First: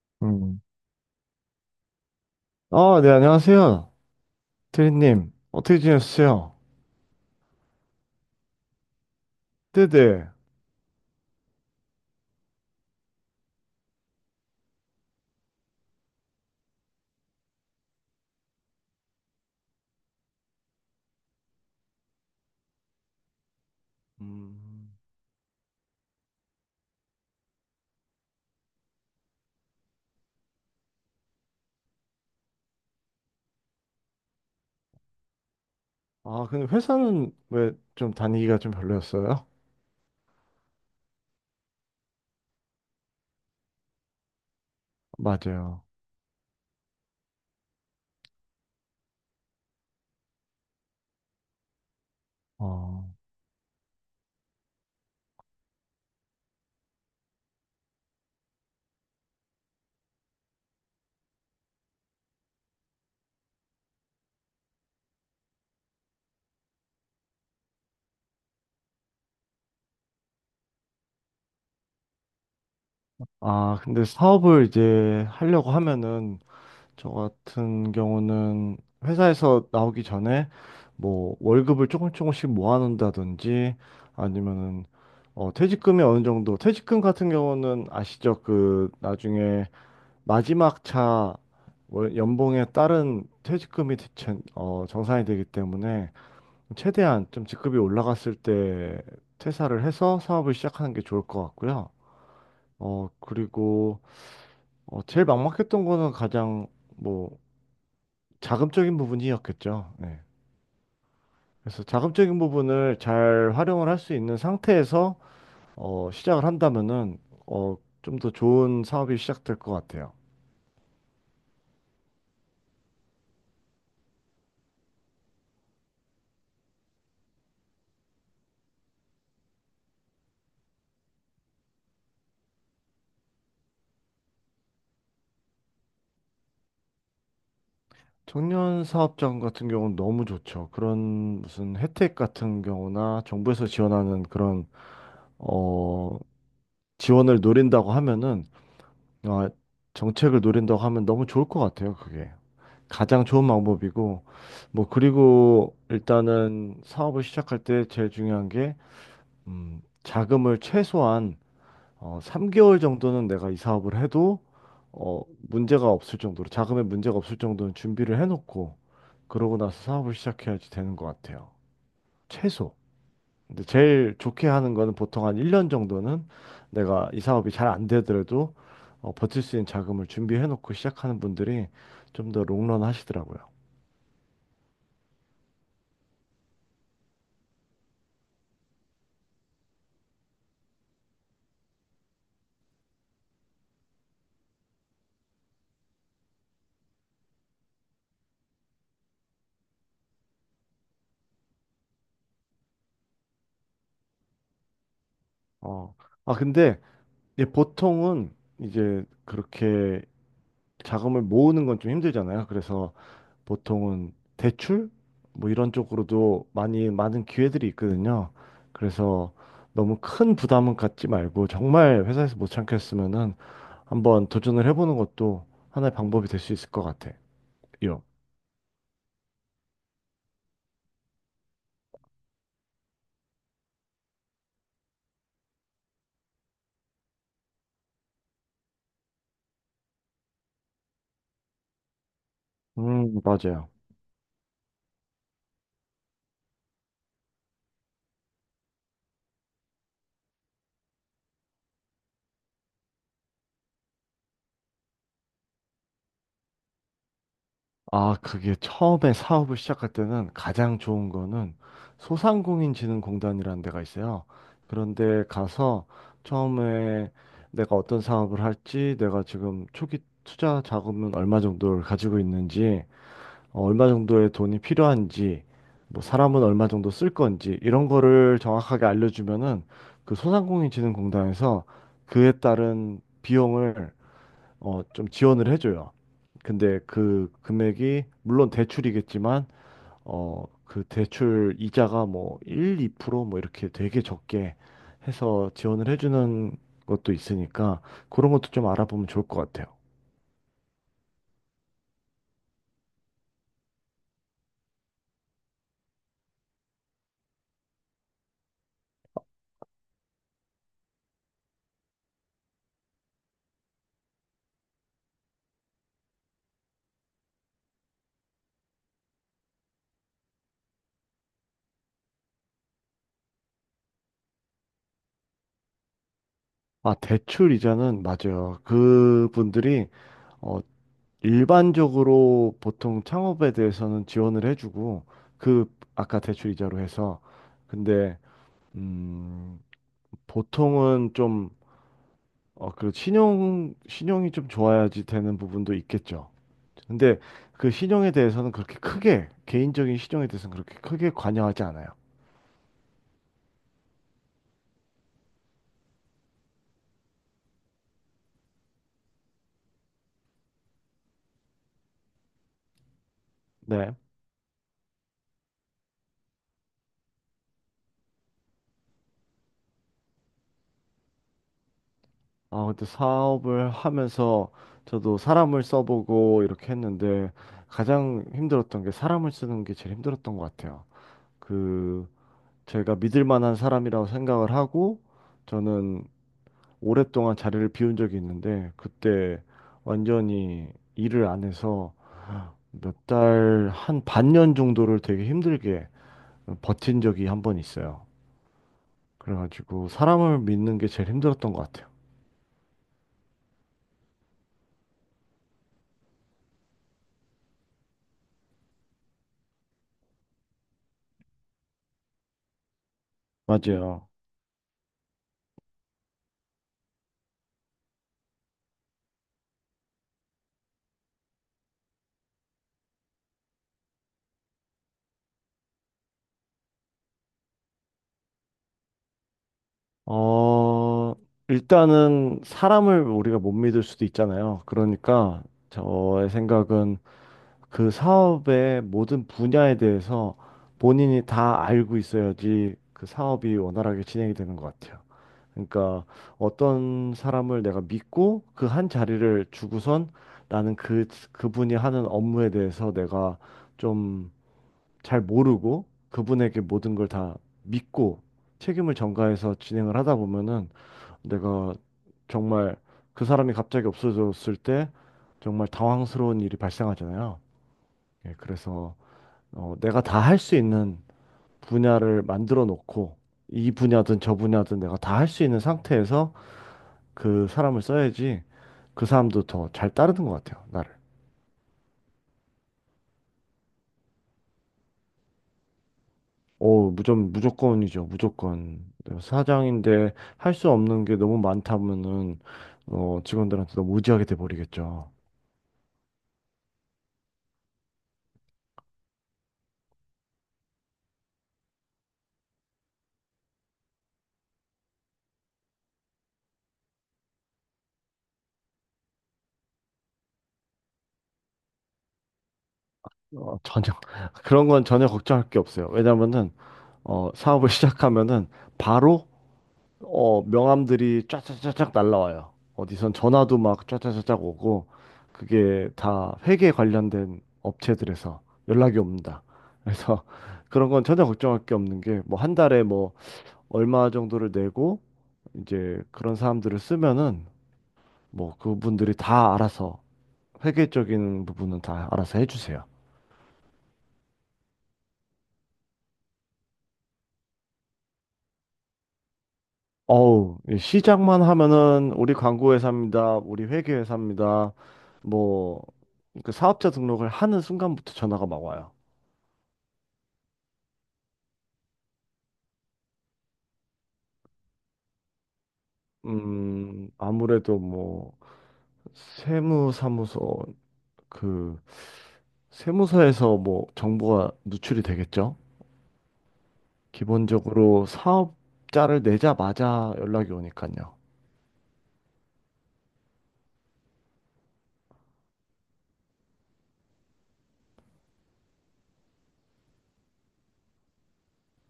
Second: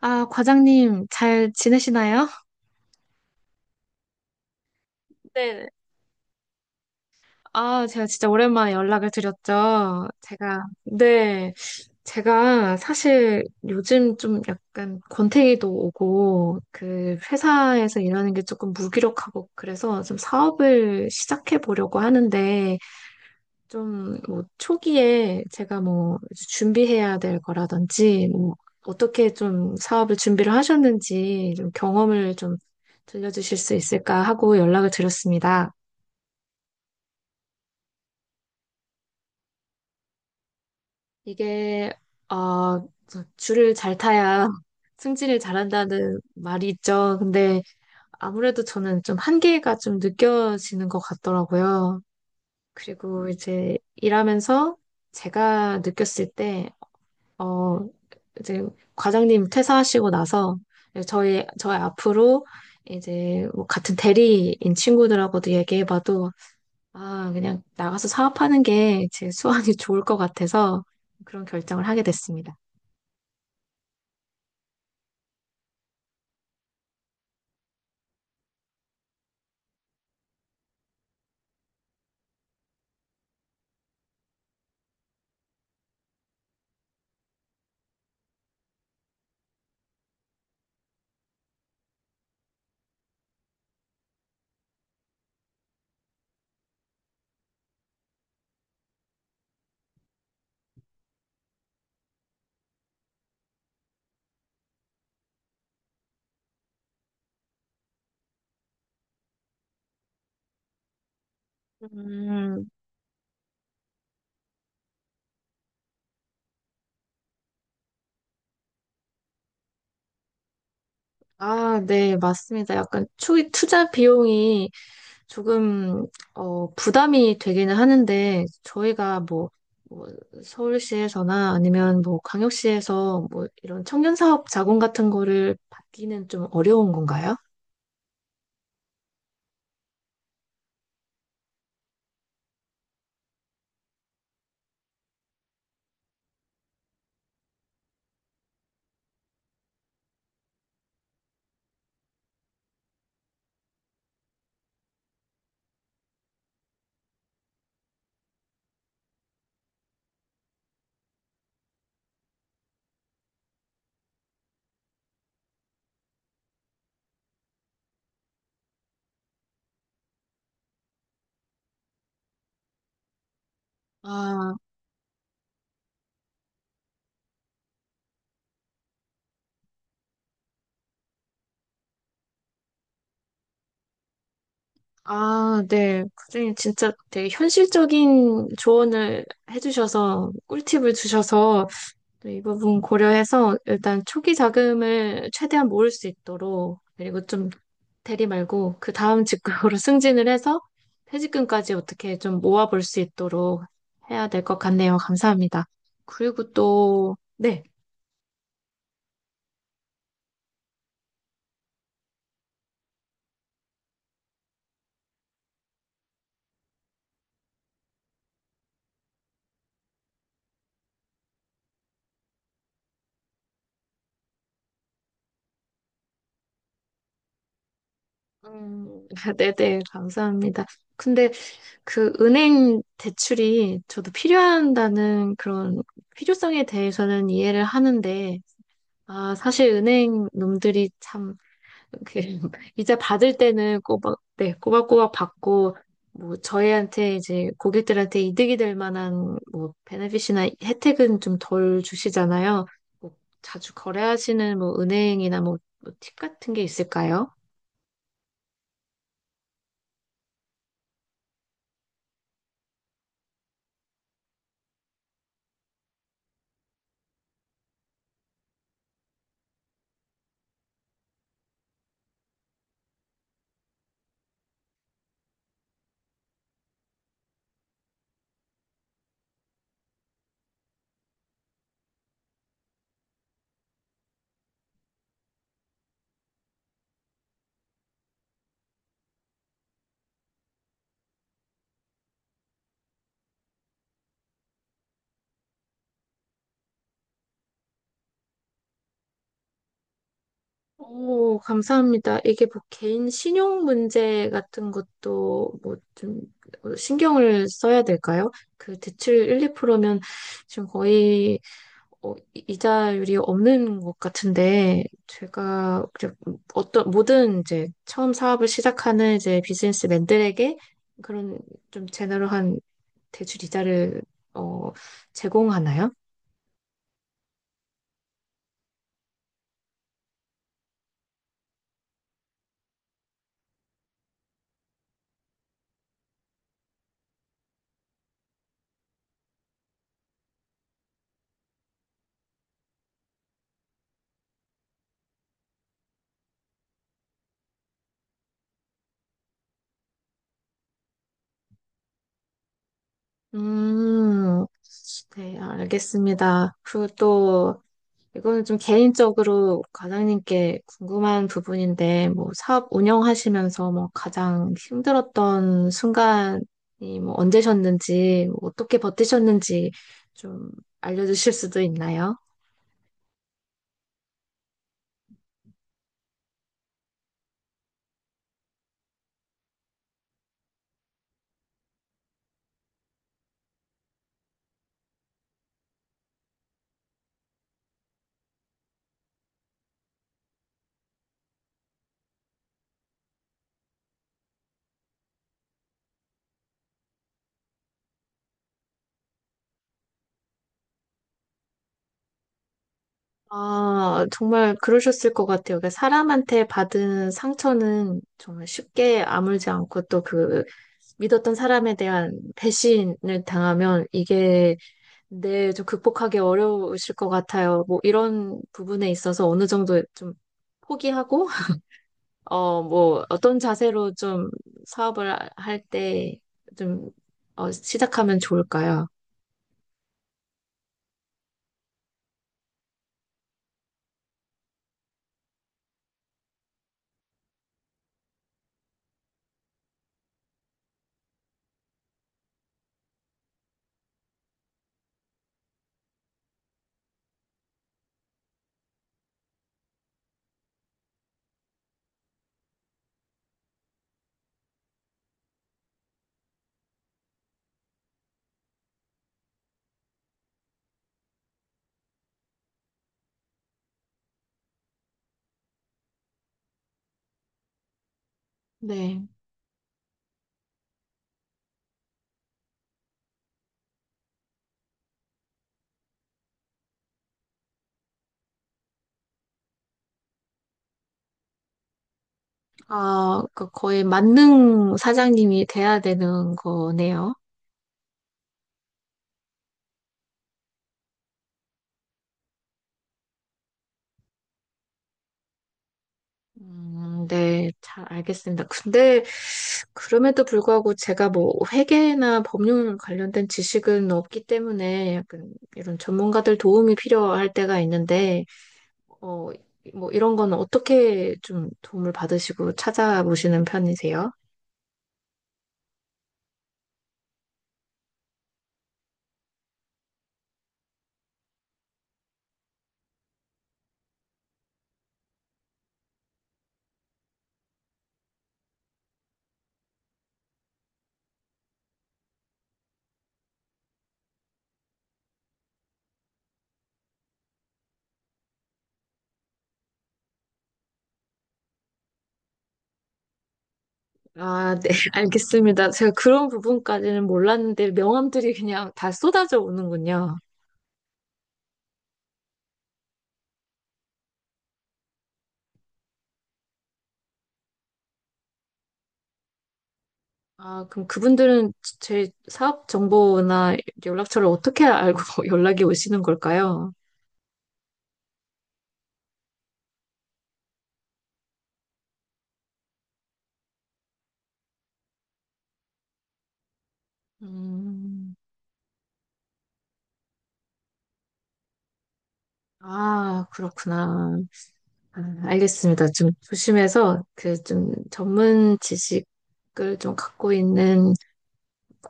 아, 음. 과장님, 잘 지내시나요? 아, 네, 안녕하세요. 트리님, 네. 어떻게 지내셨어요? 아, 제가 진짜 오랜만에 연락을 드렸죠. 네네. 제가, 네. 제가 사실 요즘 좀 약간 권태기도 오고, 그 회사에서 일하는 게 조금 무기력하고, 그래서 좀 사업을 시작해 보려고 하는데, 좀, 뭐, 음. 초기에 제가 뭐, 준비해야 될 거라든지, 뭐, 어떻게 좀 사업을 준비를 하셨는지, 좀 경험을 좀 들려주실 수 있을까 하고 연락을 드렸습니다. 아, 근데 회사는 왜 좀 다니기가 좀 별로였어요? 이게, 어, 저 줄을 잘 타야 승진을 맞아요. 잘한다는 말이 있죠. 근데 아무래도 저는 좀 한계가 좀 느껴지는 것 같더라고요. 어. 그리고 이제 일하면서 제가 느꼈을 때, 어, 이제 과장님 퇴사하시고 나서 저희 앞으로 이제 뭐 같은 대리인 친구들하고도 얘기해봐도 아, 그냥 나가서 사업하는 게 제 수완이 좋을 것 같아서 그런 결정을 하게 됐습니다. 아, 근데 사업을 이제 하려고 하면은, 저 같은 경우는 회사에서 나오기 전에 뭐 월급을 조금 조금씩 모아놓는다든지 아니면은 어, 퇴직금이 어느 정도, 퇴직금 같은 경우는 아시죠? 그 나중에 마지막 차 연봉에 따른 퇴직금이 대체 어, 정산이 되기 때문에 최대한 좀 직급이 올라갔을 때 퇴사를 해서 사업을 시작하는 게 좋을 것 같고요. 어, 그리고 어, 제일 막막했던 거는 가장 뭐 자금적인 부분이었겠죠. 네. 그래서 자금적인 음, 부분을 잘 활용을 할 수 있는 상태에서 어, 시작을 한다면은 어, 좀 더 좋은 사업이 시작될 것 같아요. 아, 네, 맞습니다. 약간 투자 비용이 조금 부담이 되기는 하는데 저희가 뭐, 뭐 서울시에서나 아니면 뭐 광역시에서 뭐 이런 청년 사업 자금 같은 거를 받기는 좀 어려운 건가요? 청년 사업장 같은 경우는 너무 좋죠. 그런 무슨 혜택 같은 경우나 정부에서 지원하는 그런 어, 지원을 노린다고 하면은, 아, 정책을 노린다고 하면 너무 좋을 것 같아요. 그게 가장 좋은 방법이고 뭐 그리고 일단은 사업을 시작할 때 제일 중요한 게 자금을 최소한 어, 3개월 정도는 내가 이 사업을 해도 어, 문제가 없을 정도로 자금에 문제가 없을 정도는 준비를 해놓고 그러고 나서 사업을 시작해야지 되는 것 같아요. 최소. 근데 제일 좋게 아, 하는 거는 보통 한 1년 정도는 내가 이 사업이 잘 안 되더라도 어, 버틸 수 있는 자금을 준비해놓고 시작하는 분들이 좀 더 롱런 하시더라고요. 아, 네. 선생님 진짜 되게 현실적인 조언을 해주셔서 꿀팁을 주셔서 이 부분 고려해서 일단 초기 자금을 최대한 모을 수 있도록 그리고 좀 대리 말고 그 다음 직급으로 승진을 해서 퇴직금까지 어떻게 좀 모아볼 수 있도록 해야 될 것 같네요. 감사합니다. 어. 아, 그리고 근데 또, 이제 네. 보통은 이제 그렇게 자금을 모으는 건 좀 힘들잖아요. 그래서 보통은 대출? 뭐 이런 쪽으로도 많이 많은 기회들이 있거든요. 그래서 너무 큰 부담은 갖지 말고 정말 회사에서 못 참겠으면은 한번 도전을 해보는 것도 하나의 방법이 될 수 있을 것 같아요. 음, 네네, 감사합니다. 근데 그 은행 대출이 저도 필요한다는 그런 필요성에 대해서는 이해를 하는데, 아, 사실 은행 놈들이 참 이 이자 받을 맞아요. 때는 꼬박, 네, 꼬박꼬박 받고, 뭐, 저희한테 이제 고객들한테 이득이 될 만한 뭐, 베네핏이나 혜택은 좀 덜 주시잖아요. 뭐 자주 거래하시는 뭐, 은행이나 뭐, 뭐 팁 같은 게 있을까요? 아, 그게 처음에 사업을 시작할 때는 가장 좋은 거는 소상공인진흥공단이라는 데가 있어요. 그런데 가서 처음에 내가 어떤 사업을 할지, 내가 지금 초기 투자 자금은 얼마 정도를 가지고 있는지, 어, 얼마 정도의 돈이 필요한지, 뭐 사람은 얼마 정도 쓸 건지 이런 거를 정확하게 알려주면은 그 소상공인진흥공단에서 그에 따른 비용을 어, 좀 지원을 해줘요. 근데 그 금액이 물론 대출이겠지만 어, 그 대출 이자가 뭐 1, 2% 뭐 이렇게 되게 적게 해서 지원을 해주는 것도 있으니까 그런 것도 좀 알아보면 좋을 것 같아요. 오, 감사합니다. 이게 뭐 개인 신용 문제 같은 것도 뭐 좀 신경을 써야 될까요? 그 대출 1, 2%면 지금 거의 이자율이 없는 것 같은데, 제가 이제 어떤, 모든 이제 처음 사업을 시작하는 이제 비즈니스맨들에게 그런 좀 제너럴한 대출 이자를, 어, 제공하나요? 아, 대출 이자는 맞아요. 그분들이 어, 일반적으로 보통 창업에 대해서는 지원을 해주고 그 아까 대출 이자로 해서. 근데 음, 보통은 좀 어, 그리고 신용이 좀 좋아야지 되는 부분도 있겠죠. 근데 그 신용에 대해서는 그렇게 크게, 개인적인 신용에 대해서는 그렇게 크게 관여하지 않아요. 음, 네, 알겠습니다. 그리고 또, 이거는 좀 개인적으로 과장님께 궁금한 부분인데, 뭐, 사업 운영하시면서 뭐, 네. 가장 힘들었던 순간이 뭐, 언제셨는지, 뭐 어떻게 버티셨는지 좀 알려주실 수도 있나요? 아, 근데 사업을 하면서 저도 사람을 써보고 이렇게 했는데 가장 힘들었던 게 사람을 쓰는 게 제일 힘들었던 것 같아요. 그, 제가 믿을 만한 사람이라고 생각을 하고 저는 오랫동안 자리를 비운 적이 있는데 그때 완전히 일을 안 해서 몇 달, 한 반년 정도를 되게 힘들게 버틴 적이 한 번 있어요. 그래가지고 사람을 믿는 게 제일 힘들었던 것 같아요. 아, 정말 그러셨을 것 같아요. 그러니까 사람한테 받은 상처는 정말 쉽게 아물지 않고 또 그 믿었던 사람에 대한 배신을 당하면 맞아요. 이게 네, 좀 극복하기 어려우실 것 같아요. 뭐 이런 부분에 있어서 어느 정도 좀 포기하고, 뭐 어떤 자세로 좀 사업을 할 때 좀, 시작하면 좋을까요? 어, 일단은 사람을 우리가 못 믿을 수도 있잖아요. 그러니까 저의 생각은 그 사업의 모든 분야에 대해서 본인이 다 알고 있어야지 그 사업이 원활하게 진행이 되는 것 같아요. 그러니까 어떤 사람을 내가 믿고 그 한 자리를 주고선 나는 그, 그분이 하는 업무에 대해서 내가 좀 잘 모르고 그분에게 모든 걸 다 믿고 책임을 전가해서 진행을 하다 보면은 내가 정말 그 사람이 갑자기 없어졌을 때 정말 당황스러운 일이 발생하잖아요. 예, 그래서 네. 어, 내가 다 할 수 있는 분야를 만들어 놓고 이 분야든 저 분야든 내가 다 할 수 있는 상태에서 그 사람을 써야지 그 사람도 더 잘 따르는 것 같아요, 나를. 아, 그 거의 만능 사장님이 돼야 되는 오, 거네요. 무조건, 무조건이죠, 무조건. 사장인데 할 수 없는 게 너무 많다면은, 어, 직원들한테 너무 의지하게 돼버리겠죠. 네, 잘 알겠습니다. 근데 그럼에도 불구하고 제가 뭐 회계나 법률 관련된 지식은 없기 때문에 약간 이런 전문가들 도움이 필요할 때가 있는데, 어, 뭐 이런 거는 어떻게 좀 도움을 받으시고 찾아보시는 어, 전혀, 편이세요? 그런 건 전혀 걱정할 게 없어요. 왜냐면은, 어, 사업을 시작하면은 바로 어, 명함들이 쫙쫙쫙쫙 날라와요. 어디선 전화도 막 쫙쫙쫙쫙 오고, 그게 다 회계 관련된 업체들에서 연락이 옵니다. 그래서 그런 건 전혀 걱정할 게 없는 게, 뭐 한 달에 뭐 얼마 정도를 내고, 이제 그런 사람들을 쓰면은, 뭐 그분들이 다 알아서, 회계적인 부분은 다 알아서 해주세요. 아, 네, 알겠습니다. 제가 그런 부분까지는 몰랐는데 명함들이 그냥 다 쏟아져 오는군요. 어우, 이 시작만 하면은 우리 광고회사입니다. 우리 회계회사입니다. 뭐, 그 사업자 등록을 하는 순간부터 전화가 막 와요. 아, 그럼 그분들은 제 사업 정보나 연락처를 어떻게 알고 연락이 오시는 걸까요? 아무래도 뭐, 세무사무소, 그, 세무서에서 뭐, 정보가 누출이 되겠죠? 기본적으로 음, 사업자를 내자마자 연락이 오니까요. 아, 그렇구나. 아, 알겠습니다. 좀 조심해서 그 좀 전문 지식을 좀 갖고 있는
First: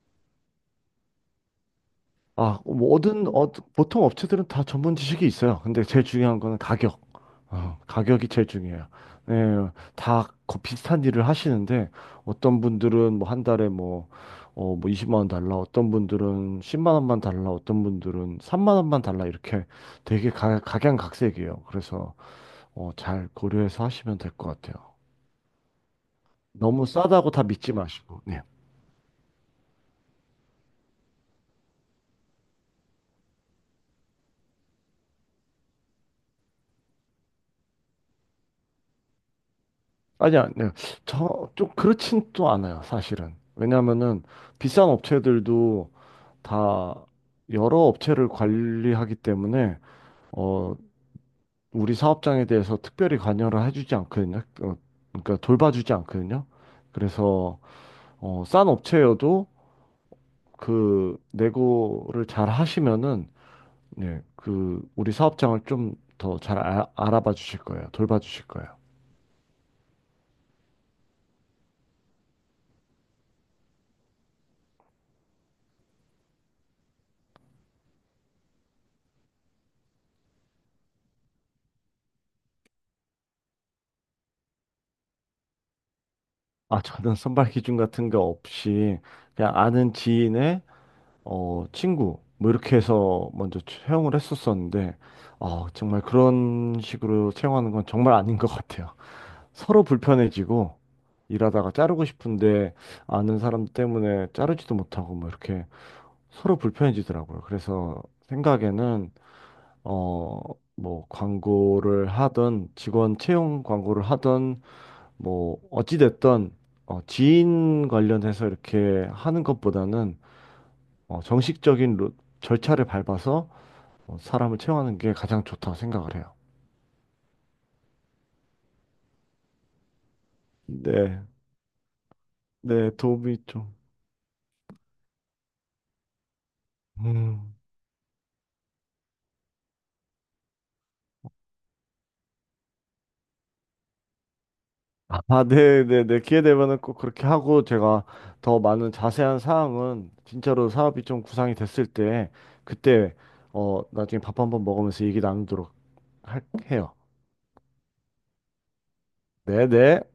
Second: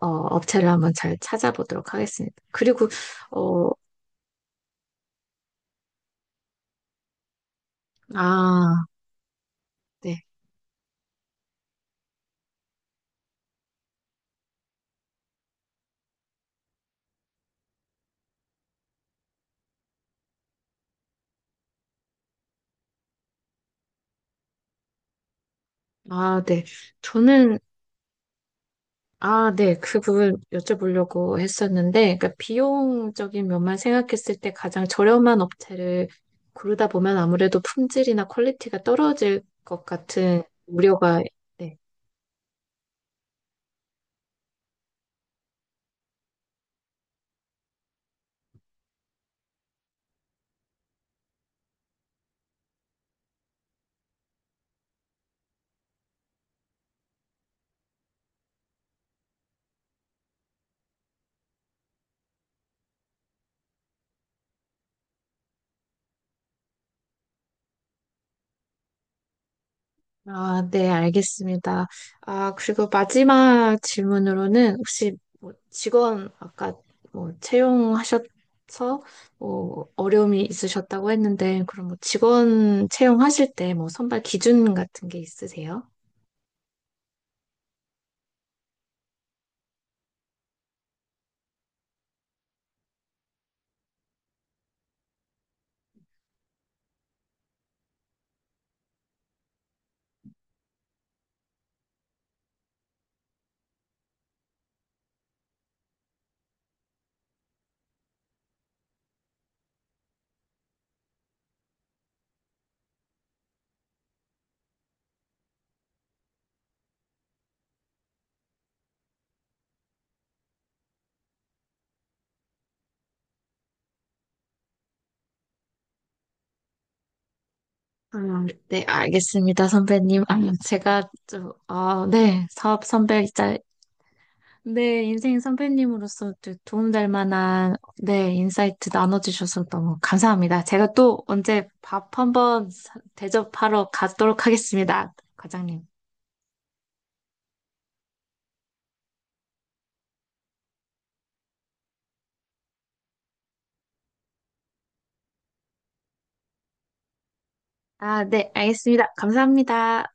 업체를 한번 잘 찾아보도록 하겠습니다. 아, 그리고 모든 어, 어, 보통 업체들은 다 전문 지식이 있어요. 근데 제일 중요한 거는 가격. 어, 가격이 제일 아, 중요해요. 네, 네. 다 비슷한 일을 하시는데 어떤 분들은 뭐 한 달에 뭐, 어, 뭐 20만 원 달라, 어떤 분들은 10만 원만 달라, 어떤 분들은 3만 원만 달라 이렇게 되게 각양각색이에요. 그래서 어, 잘 고려해서 하시면 될 것 같아요. 아, 네. 너무 싸다고 다 저는 믿지 마시고. 네. 아, 네. 그 부분 여쭤보려고 했었는데, 그러니까 비용적인 면만 생각했을 때 가장 저렴한 업체를 고르다 보면 아무래도 품질이나 퀄리티가 떨어질 것 아니, 같은 아니요. 우려가, 저, 좀 네. 그렇진 또 않아요, 사실은. 왜냐면은 비싼 업체들도 다 여러 업체를 관리하기 때문에, 어, 우리 사업장에 대해서 특별히 관여를 해주지 않거든요. 어, 그러니까 돌봐주지 않거든요. 그래서, 어, 싼 업체여도 그 내고를 잘 하시면은, 예, 그 우리 사업장을 좀 더 잘 알아봐 주실 거예요. 돌봐 주실 거예요. 아, 네, 알겠습니다. 아, 그리고 마지막 질문으로는 혹시 뭐 직원 아까 뭐 채용하셔서 뭐 어려움이 있으셨다고 했는데, 그럼 뭐 직원 채용하실 때 뭐 선발 기준 같은 게 있으세요? 아, 저는 선발 기준 같은 게 없이 그냥 아는 지인의 어, 친구 뭐 이렇게 해서 먼저 채용을 했었었는데 어, 정말 그런 식으로 채용하는 건 정말 아닌 것 같아요. 서로 불편해지고 일하다가 자르고 싶은데 아는 사람 때문에 자르지도 못하고 뭐 이렇게 서로 불편해지더라고요. 그래서 생각에는 어, 뭐 광고를 하던 직원 채용 광고를 하던 뭐 어찌됐든 어, 지인 관련해서 이렇게 하는 것보다는 어, 정식적인 절차를 밟아서 어, 사람을 채용하는 게 가장 좋다 생각을 해요. 네, 알겠습니다, 선배님. 아, 제가 네, 좀, 아, 네, 사업 네, 도움이 선배이자, 좀. 네, 인생 선배님으로서 또 도움될 음. 만한, 네, 인사이트 나눠주셔서 너무 감사합니다. 제가 또 언제 밥 한번 대접하러 가도록 하겠습니다, 아, 네, 과장님. 네, 네. 기회 되면은 꼭 그렇게 하고 제가 더 많은 자세한 사항은 진짜로 사업이 좀 구상이 됐을 때 그때 어, 나중에 밥 한번 먹으면서 얘기 나누도록 할, 해요. 아, 네, 알겠습니다. 네, 네. 감사합니다.